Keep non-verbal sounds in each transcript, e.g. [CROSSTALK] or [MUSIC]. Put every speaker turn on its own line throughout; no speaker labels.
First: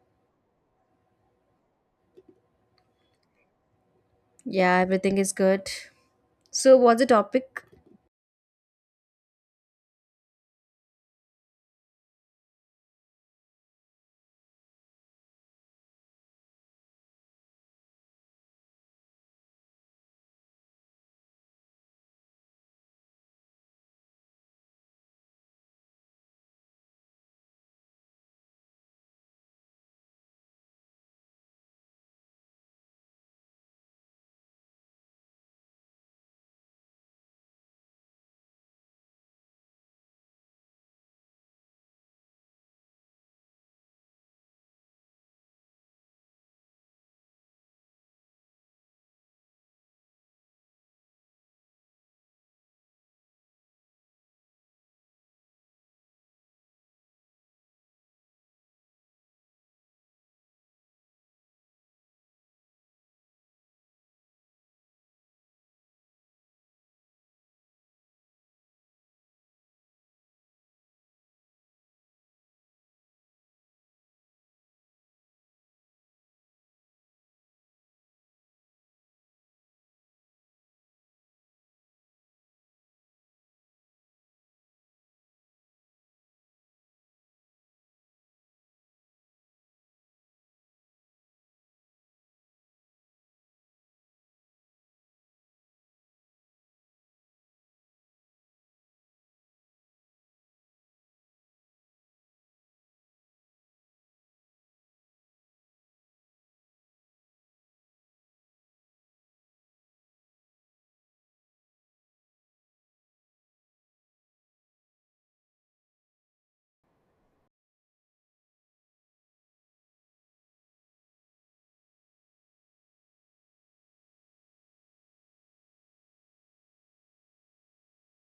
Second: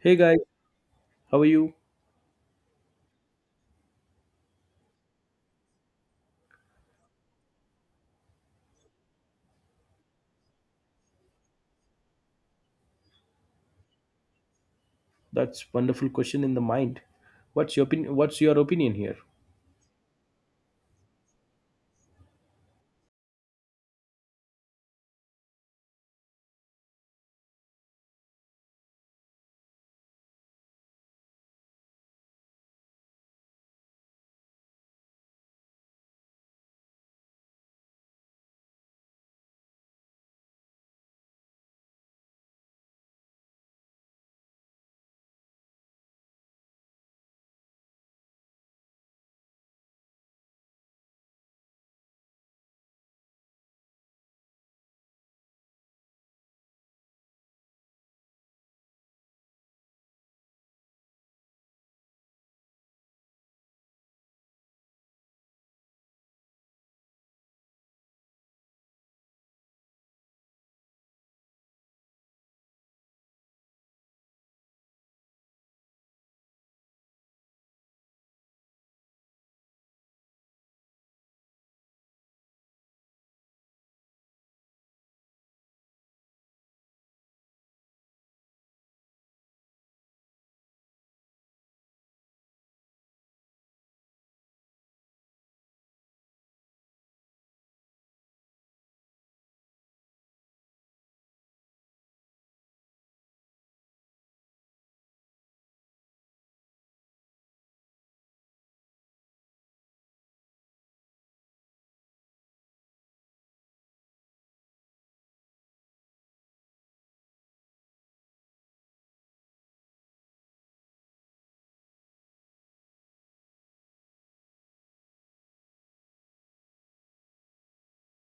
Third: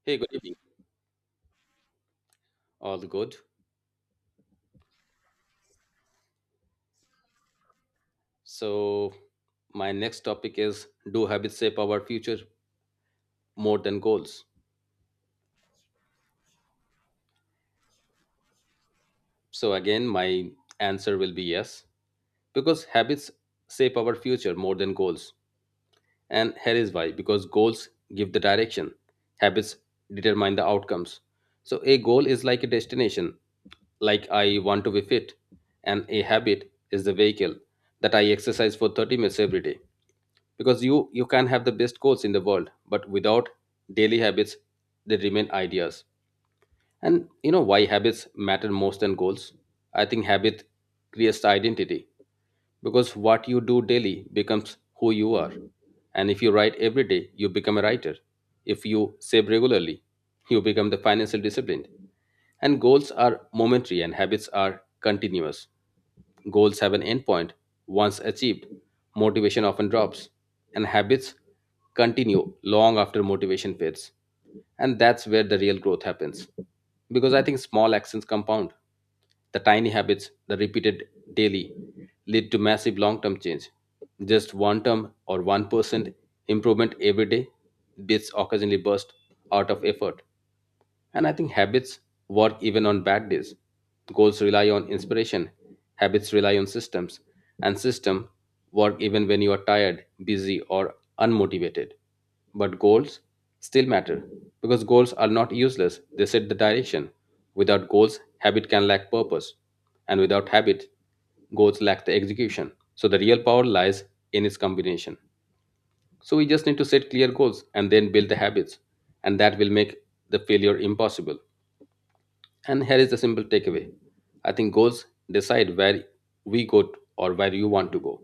Hey
Hey, good
guys,
evening.
how are you?
All good.
Yeah, everything is good. So, what's the topic?
So, my next topic is, do habits shape our future more than goals?
That's wonderful question in the mind. What's your opinion? What's your opinion here?
So, again, my answer will be yes, because habits shape our future more than goals. And here is why: because goals give the direction, habits determine the outcomes. So a goal is like a destination, like I want to be fit, and a habit is the vehicle that I exercise for 30 minutes every day. Because you can have the best goals in the world but without daily habits they remain ideas. And you know why habits matter most than goals? I think habit creates the identity, because what you do daily becomes who you are. And if you write every day you become a writer, if you save regularly you become the financial disciplined. And goals are momentary and habits are continuous. Goals have an endpoint. Once achieved, motivation often drops, and habits continue long after motivation fades. And that's where the real growth happens. Because I think small actions compound. The tiny habits, the repeated daily, lead to massive long term change. Just one term or 1% improvement every day, bits occasionally burst out of effort. And I think habits work even on bad days. Goals rely on inspiration, habits rely on systems, and system work even when you are tired, busy, or unmotivated. But goals still matter because goals are not useless, they set the direction. Without goals, habit can lack purpose, and without habit, goals lack the execution. So the real power lies in its combination. So we just need to set clear goals and then build the habits, and that will make the failure impossible. And here is the simple takeaway: I think goals decide where we go t- or where you want to go,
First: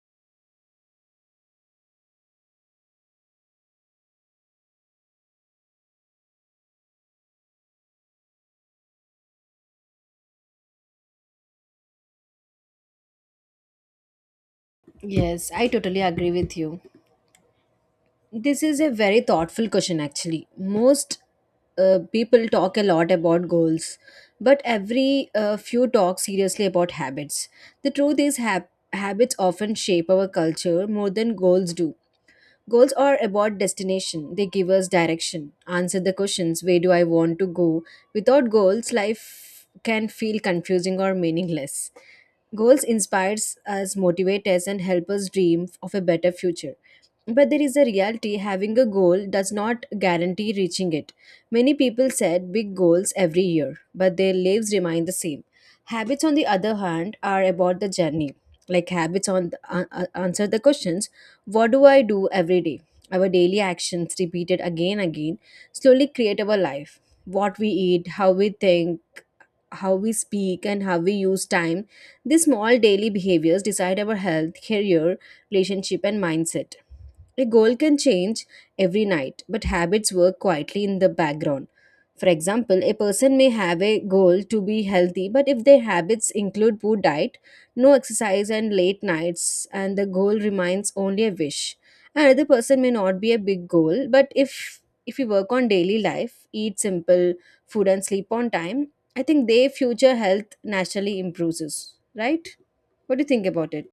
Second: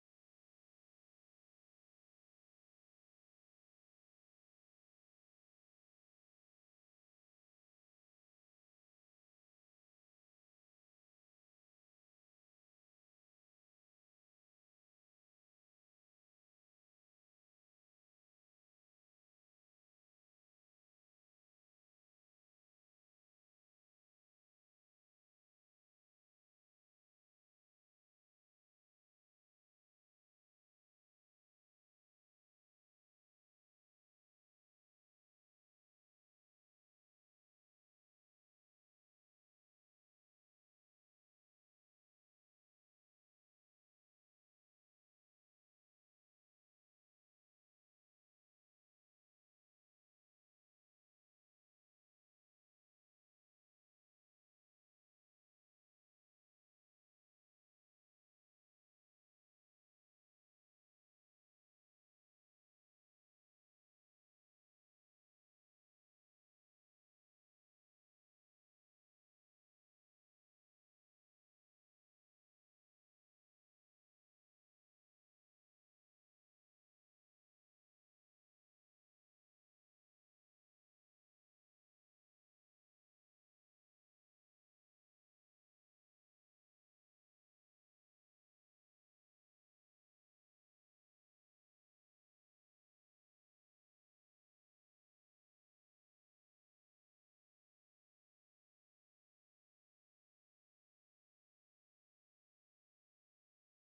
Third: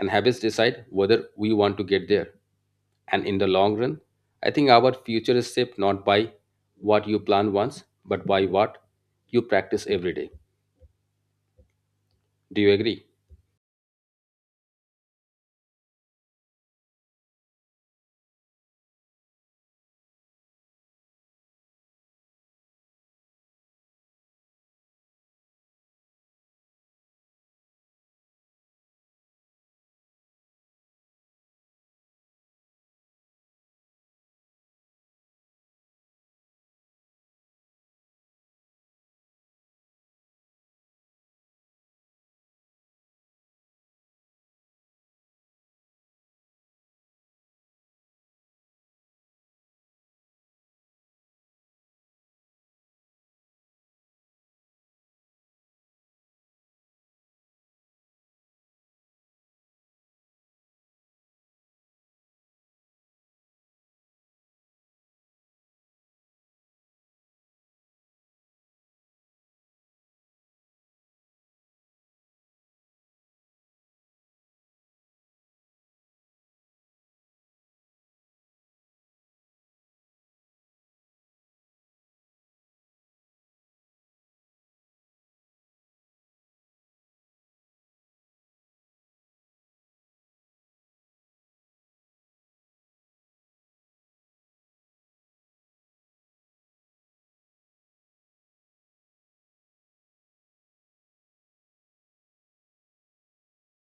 and habits decide whether we want to get there. And in the long run, I think our future is shaped not by what you plan once, but by what you practice every day. Do you agree?
Yes, I totally agree with you. This is a very thoughtful question, actually. Most people talk a lot about goals, but every few talk seriously about habits. The truth is, habits often shape our culture more than goals do. Goals are about destination. They give us direction. Answer the questions, where do I want to go? Without goals, life can feel confusing or meaningless. Goals inspires us, motivate us, and help us dream of a better future. But there is a reality, having a goal does not guarantee reaching it. Many people set big goals every year, but their lives remain the same. Habits, on the other hand, are about the journey. Like habits on the, answer the questions, what do I do every day? Our daily actions, repeated again and again, slowly create our life. What we eat, how we think, how we speak, and how we use time. These small daily behaviors decide our health, career, relationship, and mindset. A goal can change every night, but habits work quietly in the background. For example, a person may have a goal to be healthy, but if their habits include poor diet, no exercise, and late nights, and the goal remains only a wish. Another person may not be a big goal, but if we work on daily life, eat simple food and sleep on time, I think their future health naturally improves, right? What do you think about it?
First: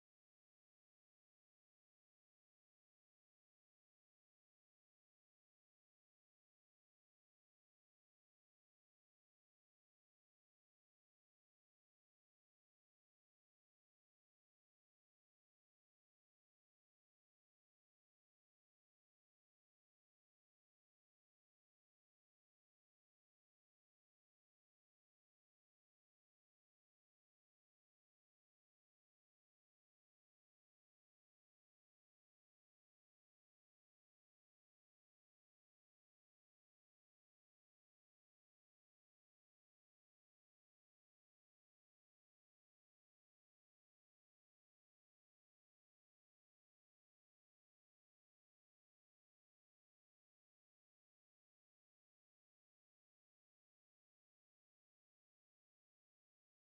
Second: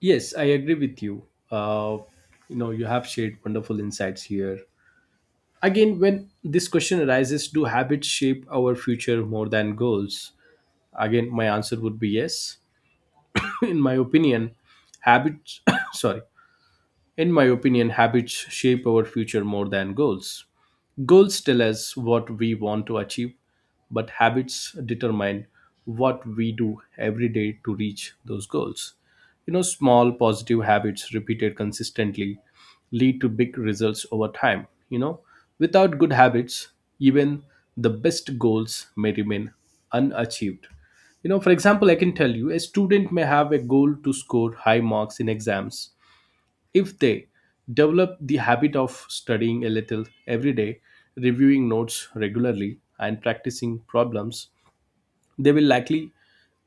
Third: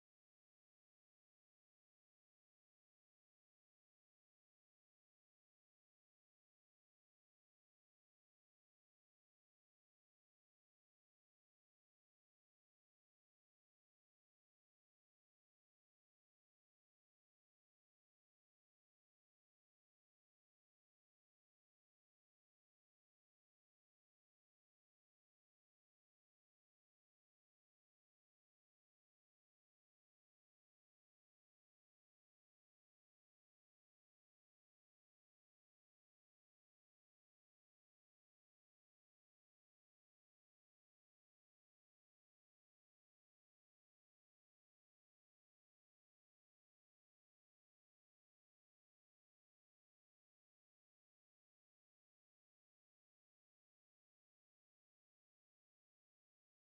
Yes, I agree with you. Uh, you have shared wonderful insights here. Again, when this question arises, do habits shape our future more than goals? Again, my answer would be yes. [LAUGHS] In my opinion, habits. [COUGHS] Sorry. In my opinion, habits shape our future more than goals. Goals tell us what we want to achieve, but habits determine what we do every day to reach those goals. You know, small positive habits repeated consistently lead to big results over time. You know, without good habits, even the best goals may remain unachieved. You know, for example, I can tell you a student may have a goal to score high marks in exams. If they develop the habit of studying a little every day, reviewing notes regularly, and practicing problems, they will likely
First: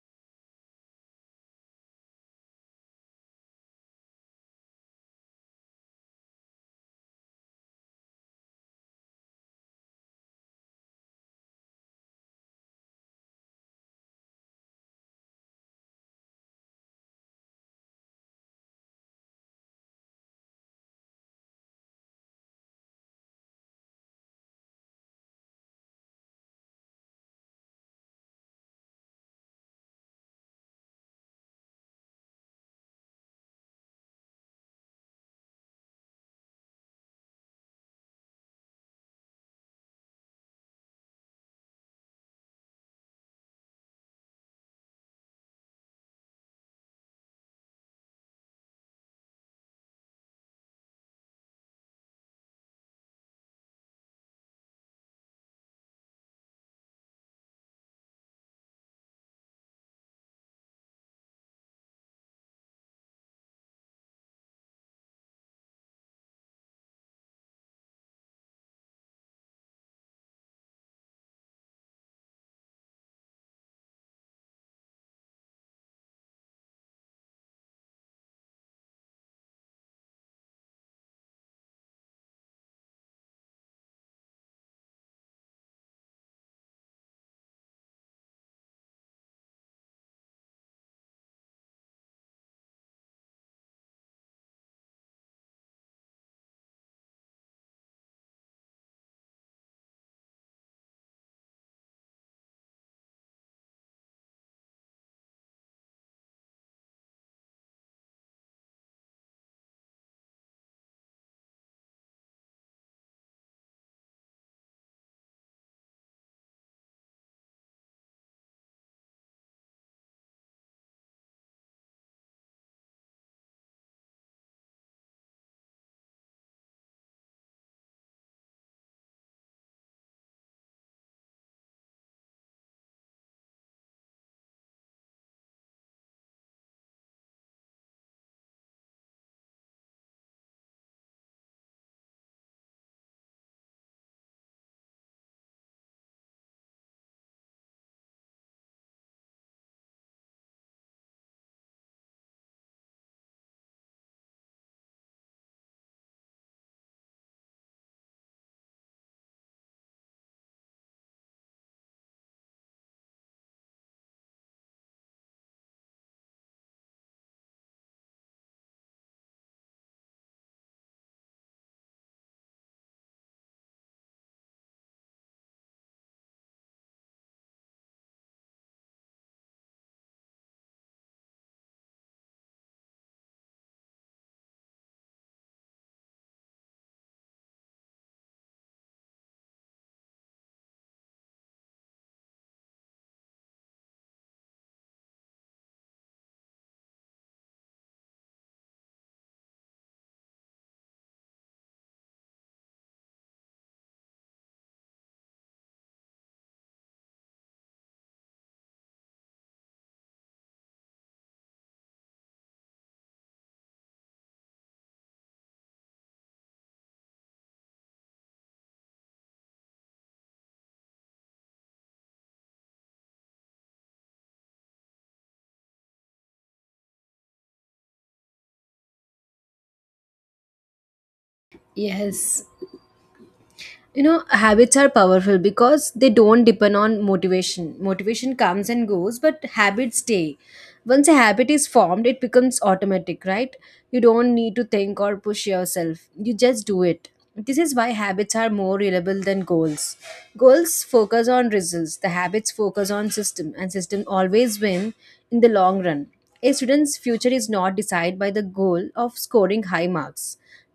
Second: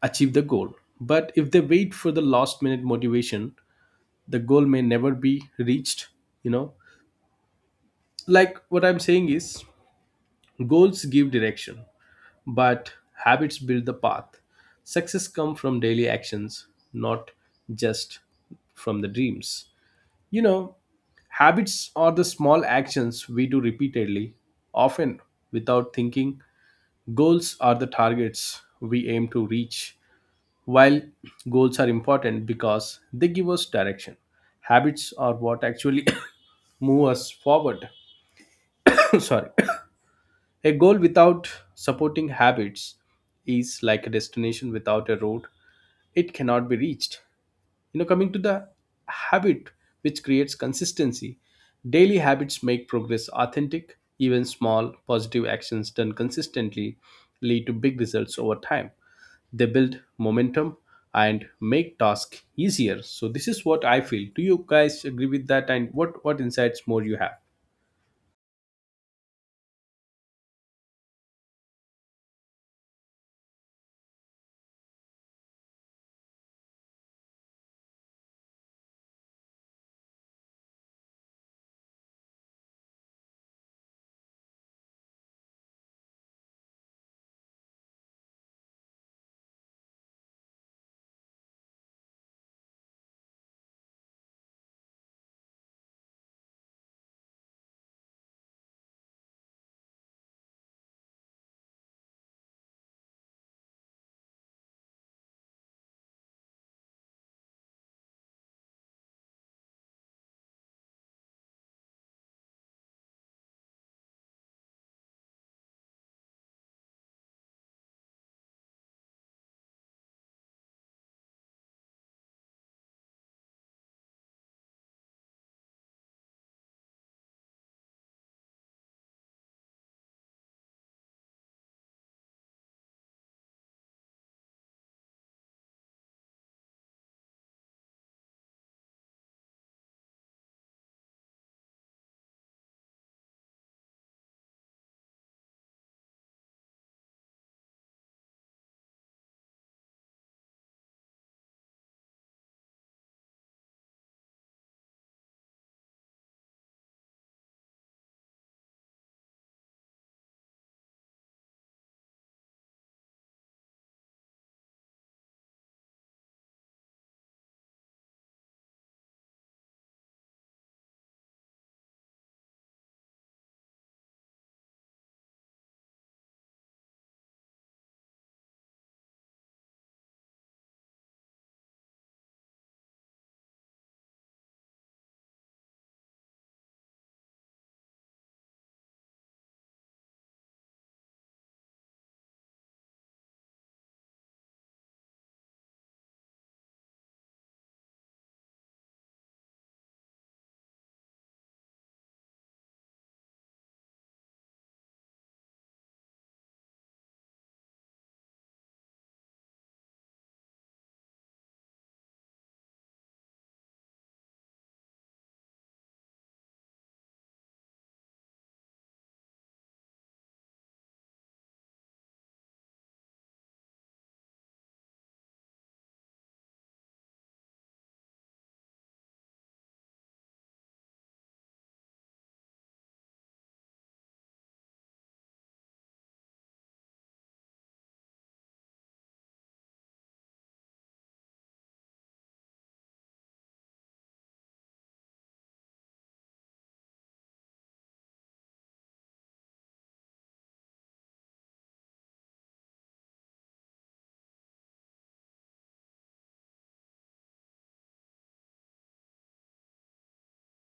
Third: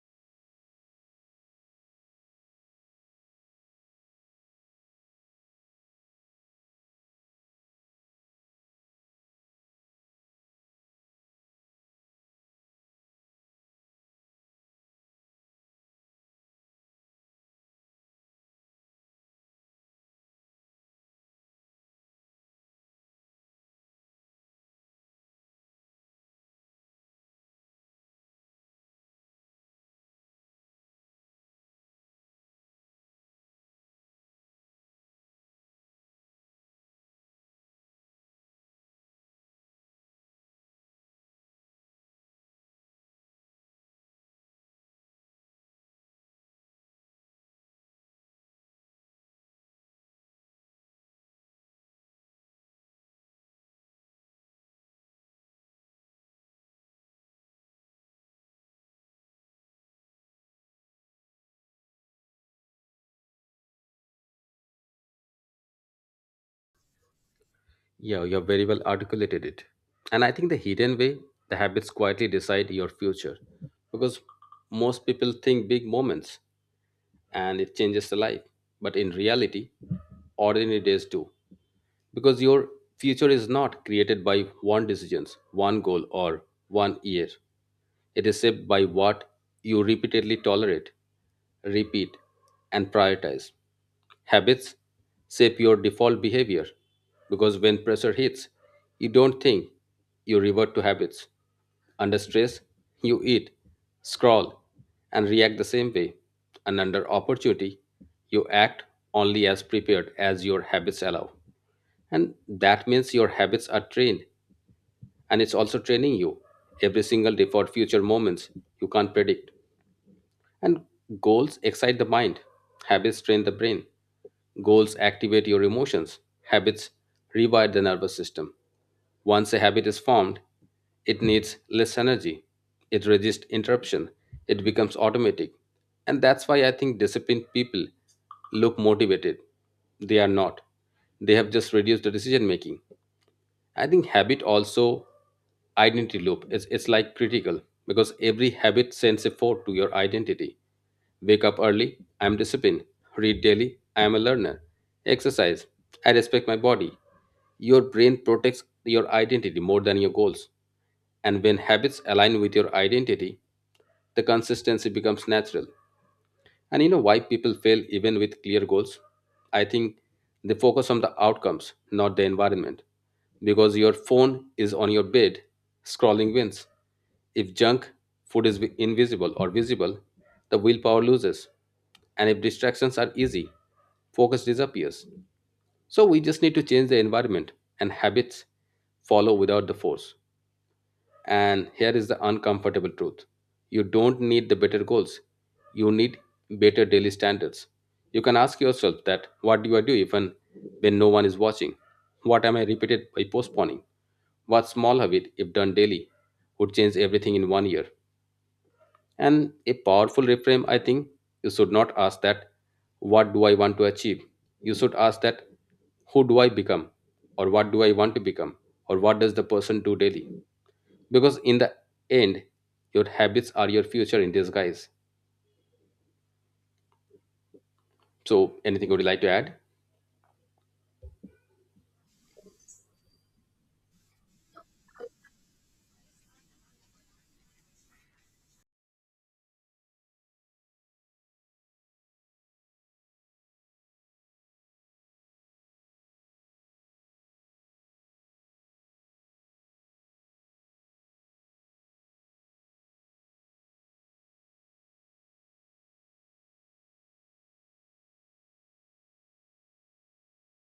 achieve the goal. But if they wait for the last minute motivation, the goal may never be reached. You know, like what I'm saying is goals give direction, but habits build the path. Success comes from daily actions, not just from the dreams. You know, habits are the small actions we do repeatedly, often without thinking. Goals are the targets we aim to reach. While goals are important because they give us direction, habits are what actually [COUGHS] move us forward. [COUGHS] Sorry. A goal without supporting habits is like a destination without a road. It cannot be reached. You know, coming to the habit which creates consistency, daily habits make progress authentic. Even small positive actions done consistently lead to big results over time. They build momentum and make tasks easier. So this is what I feel. Do you guys agree with that, and what insights more you have?
Yeah, you have very well articulated it. And I think the hidden way, the habits quietly decide your future, because most people think big moments and it changes the life. But in reality, ordinary days do, because your future is not created by one decisions, one goal, or one year. It is shaped by what you repeatedly tolerate, repeat, and prioritize. Habits shape your default behavior because when pressure hits, you don't think, you revert to habits. Under stress, you eat, scroll, and react the same way. And under opportunity, you act only as prepared as your habits allow. And that means your habits are trained and it's also training you every single day for future moments you can't predict. And goals excite the mind, habits train the brain. Goals activate your emotions, habits rewire the nervous system. Once a habit is formed, it needs less energy, it resists interruption, it becomes automatic. And that's why I think disciplined people look motivated. They are not. They have just reduced the decision making. I think habit also identity loop. It's like critical, because every habit sends a forth to your identity. Wake up early, I'm disciplined. Read daily, I'm a learner. Exercise, I respect my body. Your brain protects your identity more than your goals. And when habits align with your identity, the consistency becomes natural. And you know why people fail even with clear goals? I think they focus on the outcomes, not the environment. Because your phone is on your bed, scrolling wins. If junk food is invisible or visible, the willpower loses. And if distractions are easy, focus disappears. So we just need to change the environment and habits follow without the force. And here is the uncomfortable truth: you don't need the better goals, you need better daily standards. You can ask yourself that, what do I do even when no one is watching? What am I repeated by postponing? What small habit, if done daily, would change everything in one year? And a powerful reframe, I think, you should not ask that what do I want to achieve? You should ask that who do I become? Or what do I want to become? Or what does the person do daily? Because in the end your habits are your future in disguise. So anything would you like to add?
Yes, you know habits are powerful because they don't depend on motivation comes and goes but habits stay. Once a habit is formed it becomes automatic, right? You don't need to think or push yourself, you just do it. This is why habits are more reliable than goals. Goals focus on results, the habits focus on system, and system always win in the long run. A student's future is not decided by the goal of scoring high marks,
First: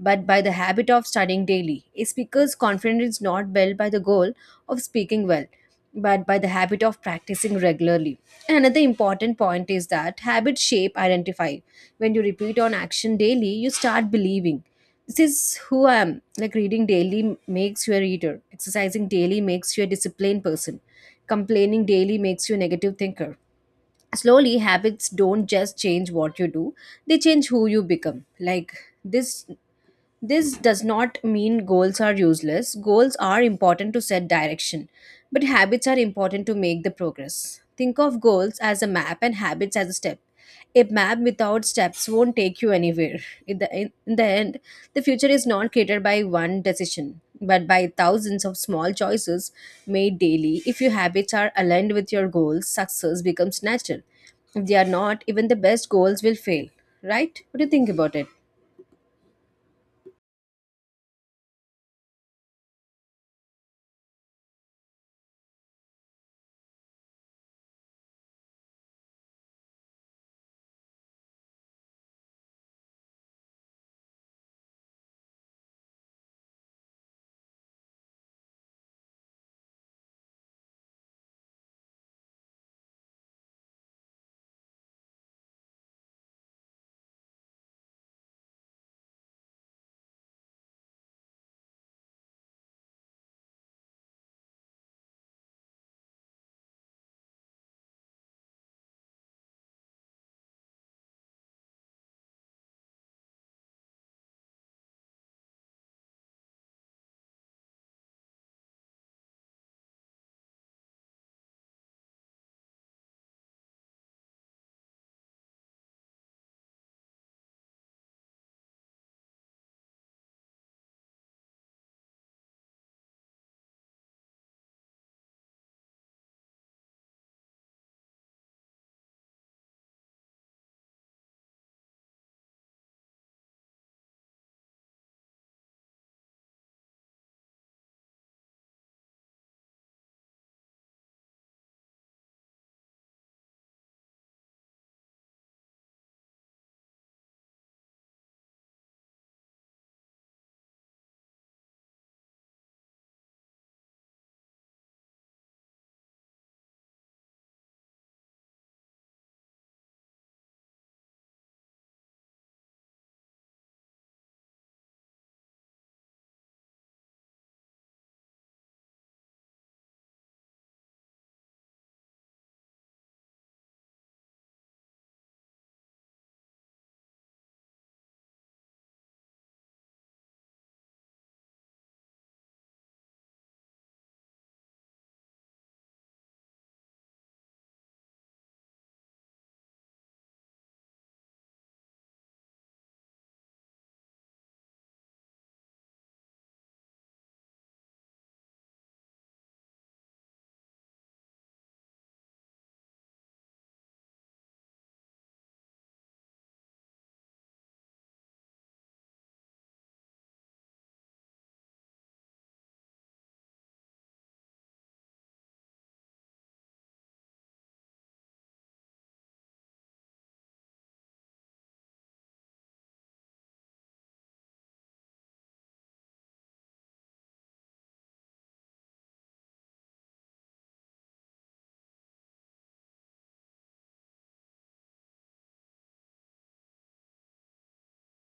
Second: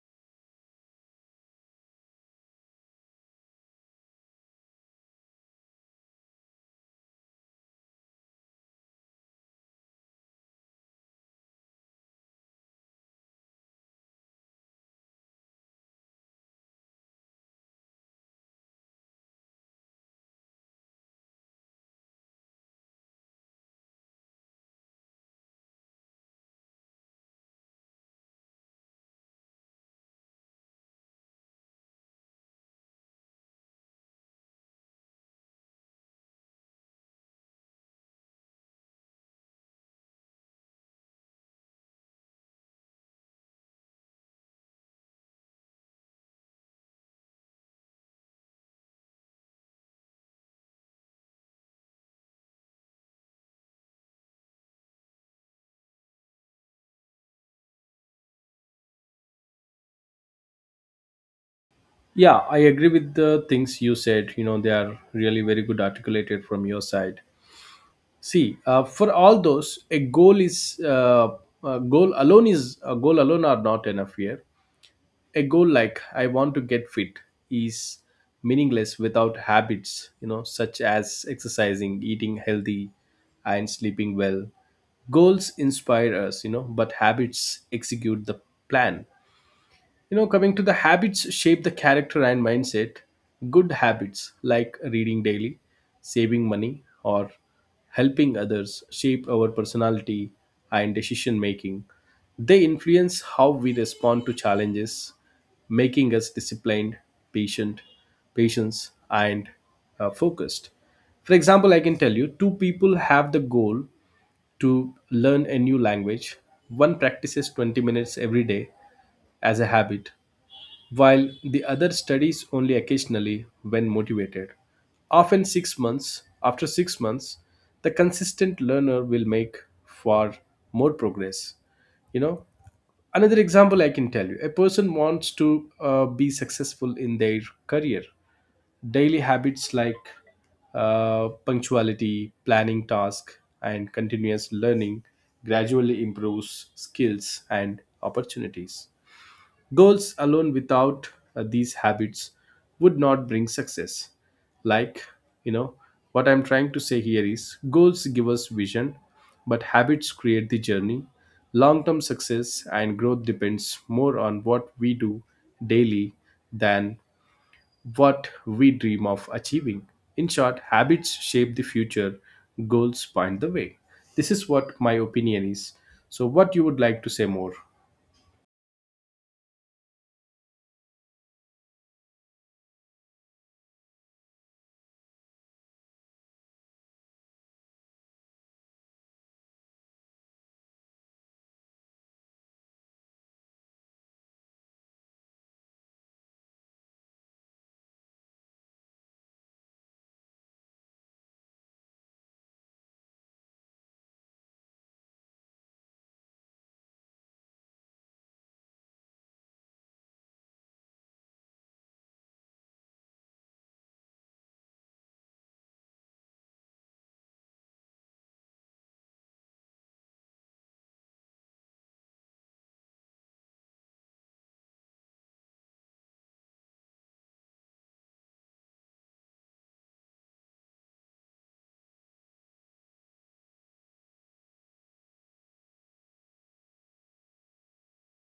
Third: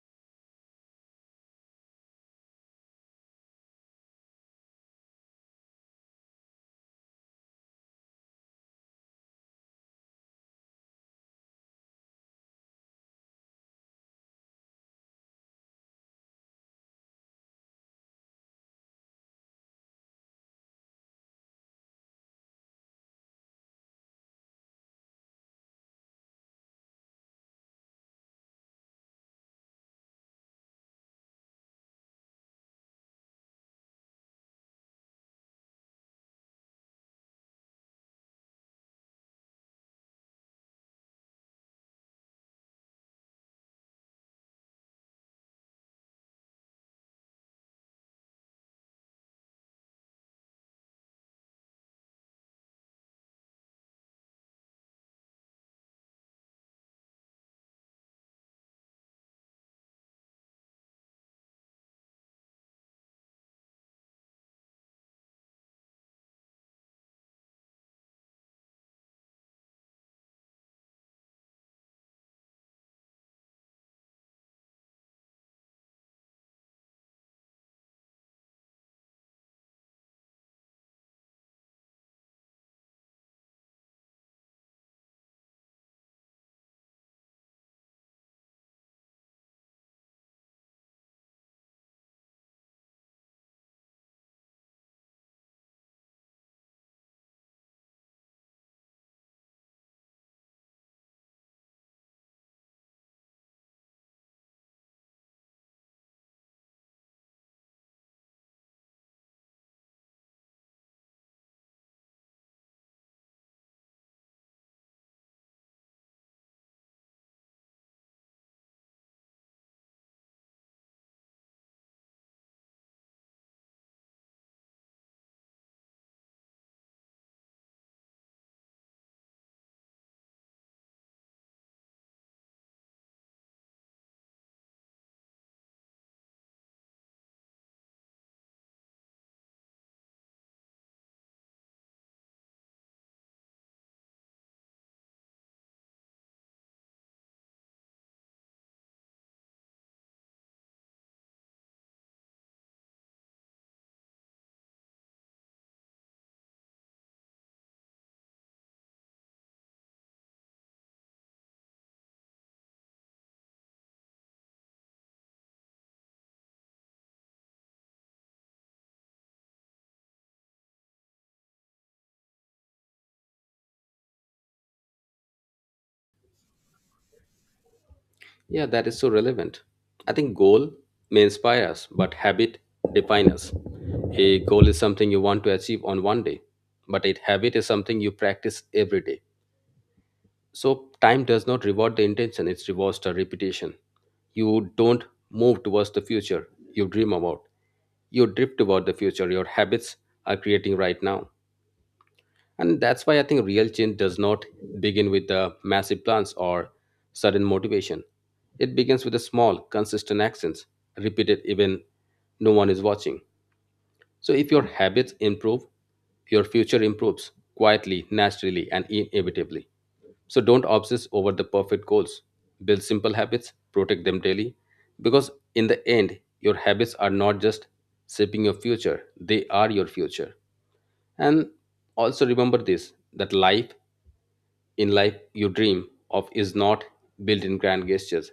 but by the habit of studying daily. A speaker's confidence is not built by the goal of speaking well, but by the habit of practicing regularly. Another important point is that habits shape identify. When you repeat on action daily, you start believing. This is who I am. Like reading daily makes you a reader. Exercising daily makes you a disciplined person. Complaining daily makes you a negative thinker. Slowly, habits don't just change what you do, they change who you become. Like this this does not mean goals are useless. Goals are important to set direction, but habits are important to make the progress. Think of goals as a map and habits as a step. A map without steps won't take you anywhere. In the end, the future is not created by one decision, but by thousands of small choices made daily. If your habits are aligned with your goals, success becomes natural. If they are not, even the best goals will fail. Right? What do you think about it?
Yeah, I agree with the things you said. You know, they are really very good articulated from your side. See, for all those, a goal is a goal alone is, a goal alone are not enough here. A goal like I want to get fit is meaningless without habits, you know, such as exercising, eating healthy, and sleeping well. Goals inspire us, you know, but habits execute the plan. You know, coming to the habits shape the character and mindset. Good habits like reading daily, saving money, or helping others shape our personality and decision making. They influence how we respond to challenges, making us disciplined, patient, patience, and focused. For example, I can tell you two people have the goal to learn a new language. One practices 20 minutes every day as a habit, while the other studies only occasionally when motivated. Often 6 months after 6 months, the consistent learner will make far more progress. You know, another example, I can tell you a person wants to be successful in their career. Daily habits like punctuality, planning task, and continuous learning gradually improves skills and opportunities. Goals alone without these habits would not bring success. Like, you know, what I'm trying to say here is goals give us vision, but habits create the journey. Long term success and growth depends more on what we do daily than what we dream of achieving. In short, habits shape the future, goals point the way. This is what my opinion is. So, what you would like to say more?
Yeah, that is so relevant. I think goal may inspire us but habit define us. A goal is something you want to achieve on one day, but a habit is something you practice every day. So time does not reward the intention, it rewards the repetition. You don't move towards the future you dream about, you drift toward the future your habits are creating right now. And that's why I think real change does not begin with the massive plans or sudden motivation. It begins with the small, consistent actions, repeated even no one is watching. So if your habits improve, your future improves quietly, naturally, and inevitably. So don't obsess over the perfect goals. Build simple habits, protect them daily, because in the end, your habits are not just shaping your future, they are your future. And also remember this, that life in life you dream of is not built in grand gestures,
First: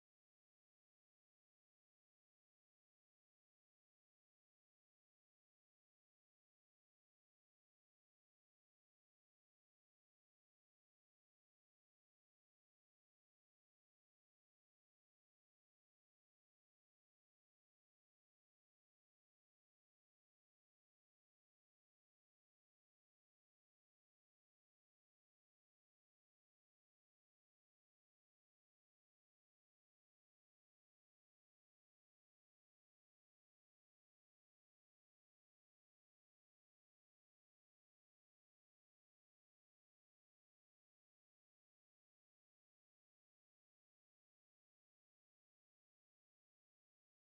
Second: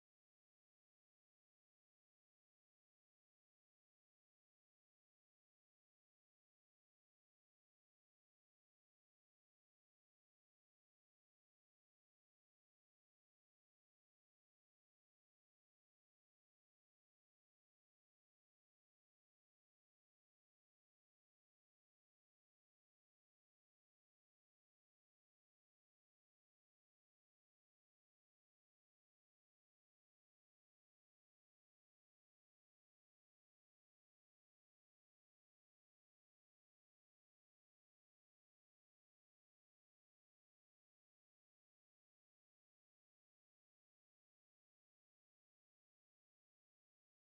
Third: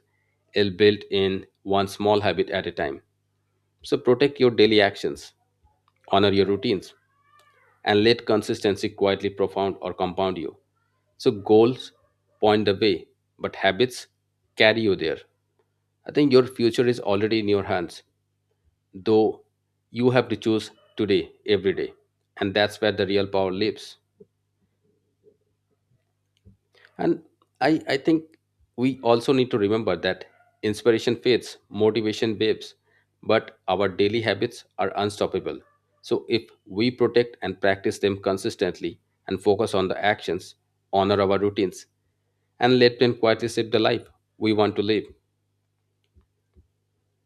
it's built in one small habit at a time. So protect your daily actions, honor your routines, and let consistency quietly profound or compound you. So goals point the way, but habits carry you there. I think your future is already in your hands, though you have to choose today, every day. And that's where the real power lives. And I think we also need to remember that inspiration fades, motivation waves, but our daily habits are unstoppable. So if we protect and practice them consistently and focus on the actions, honor our routines, and let them quietly shape the life we want to live.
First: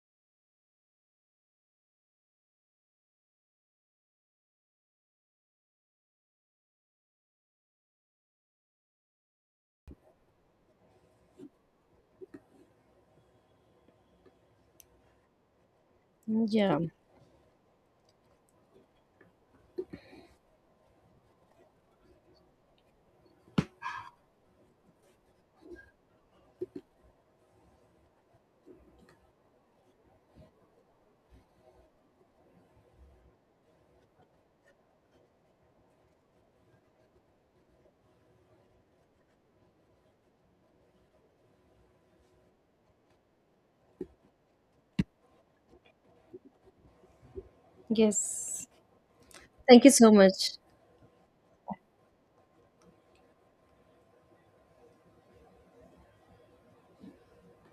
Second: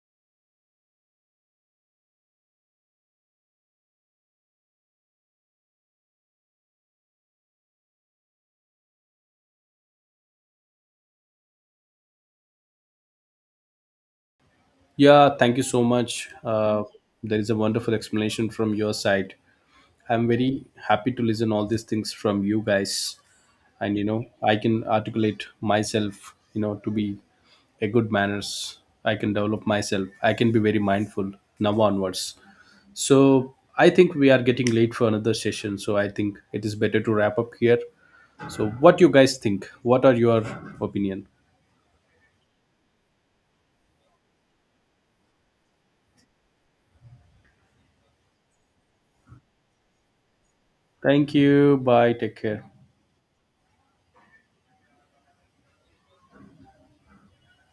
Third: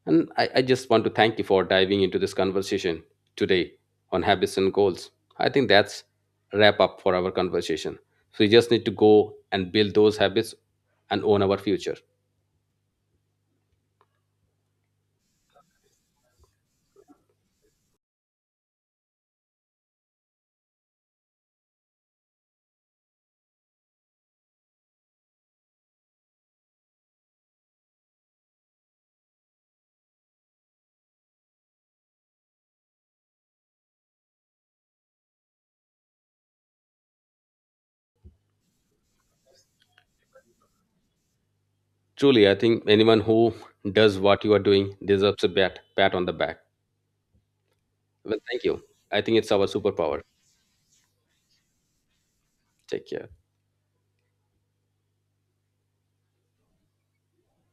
And I just want to thank you for diving into this conversation today on habits and goals. I think that's a wrap up for our conversation. So we just need to go and build those habits and own our future.
Yeah, thank you so much.
Yeah.
There is a wonderful explanation from your side. I'm very happy to listen all these things from you guys, and you know I can articulate myself. You know, to be a good manners. I can develop myself. I can be very mindful now onwards. So I think we are getting late for another session. So I think it is better to wrap up here. So what you guys think? What are your opinion?
Truly, I think anyone who does what you are doing deserves a pat on the back. Well, thank
Yes.
you. I think it's our
Thank you so
superpower.
much.
Thank you. Bye. Take care.
Take care.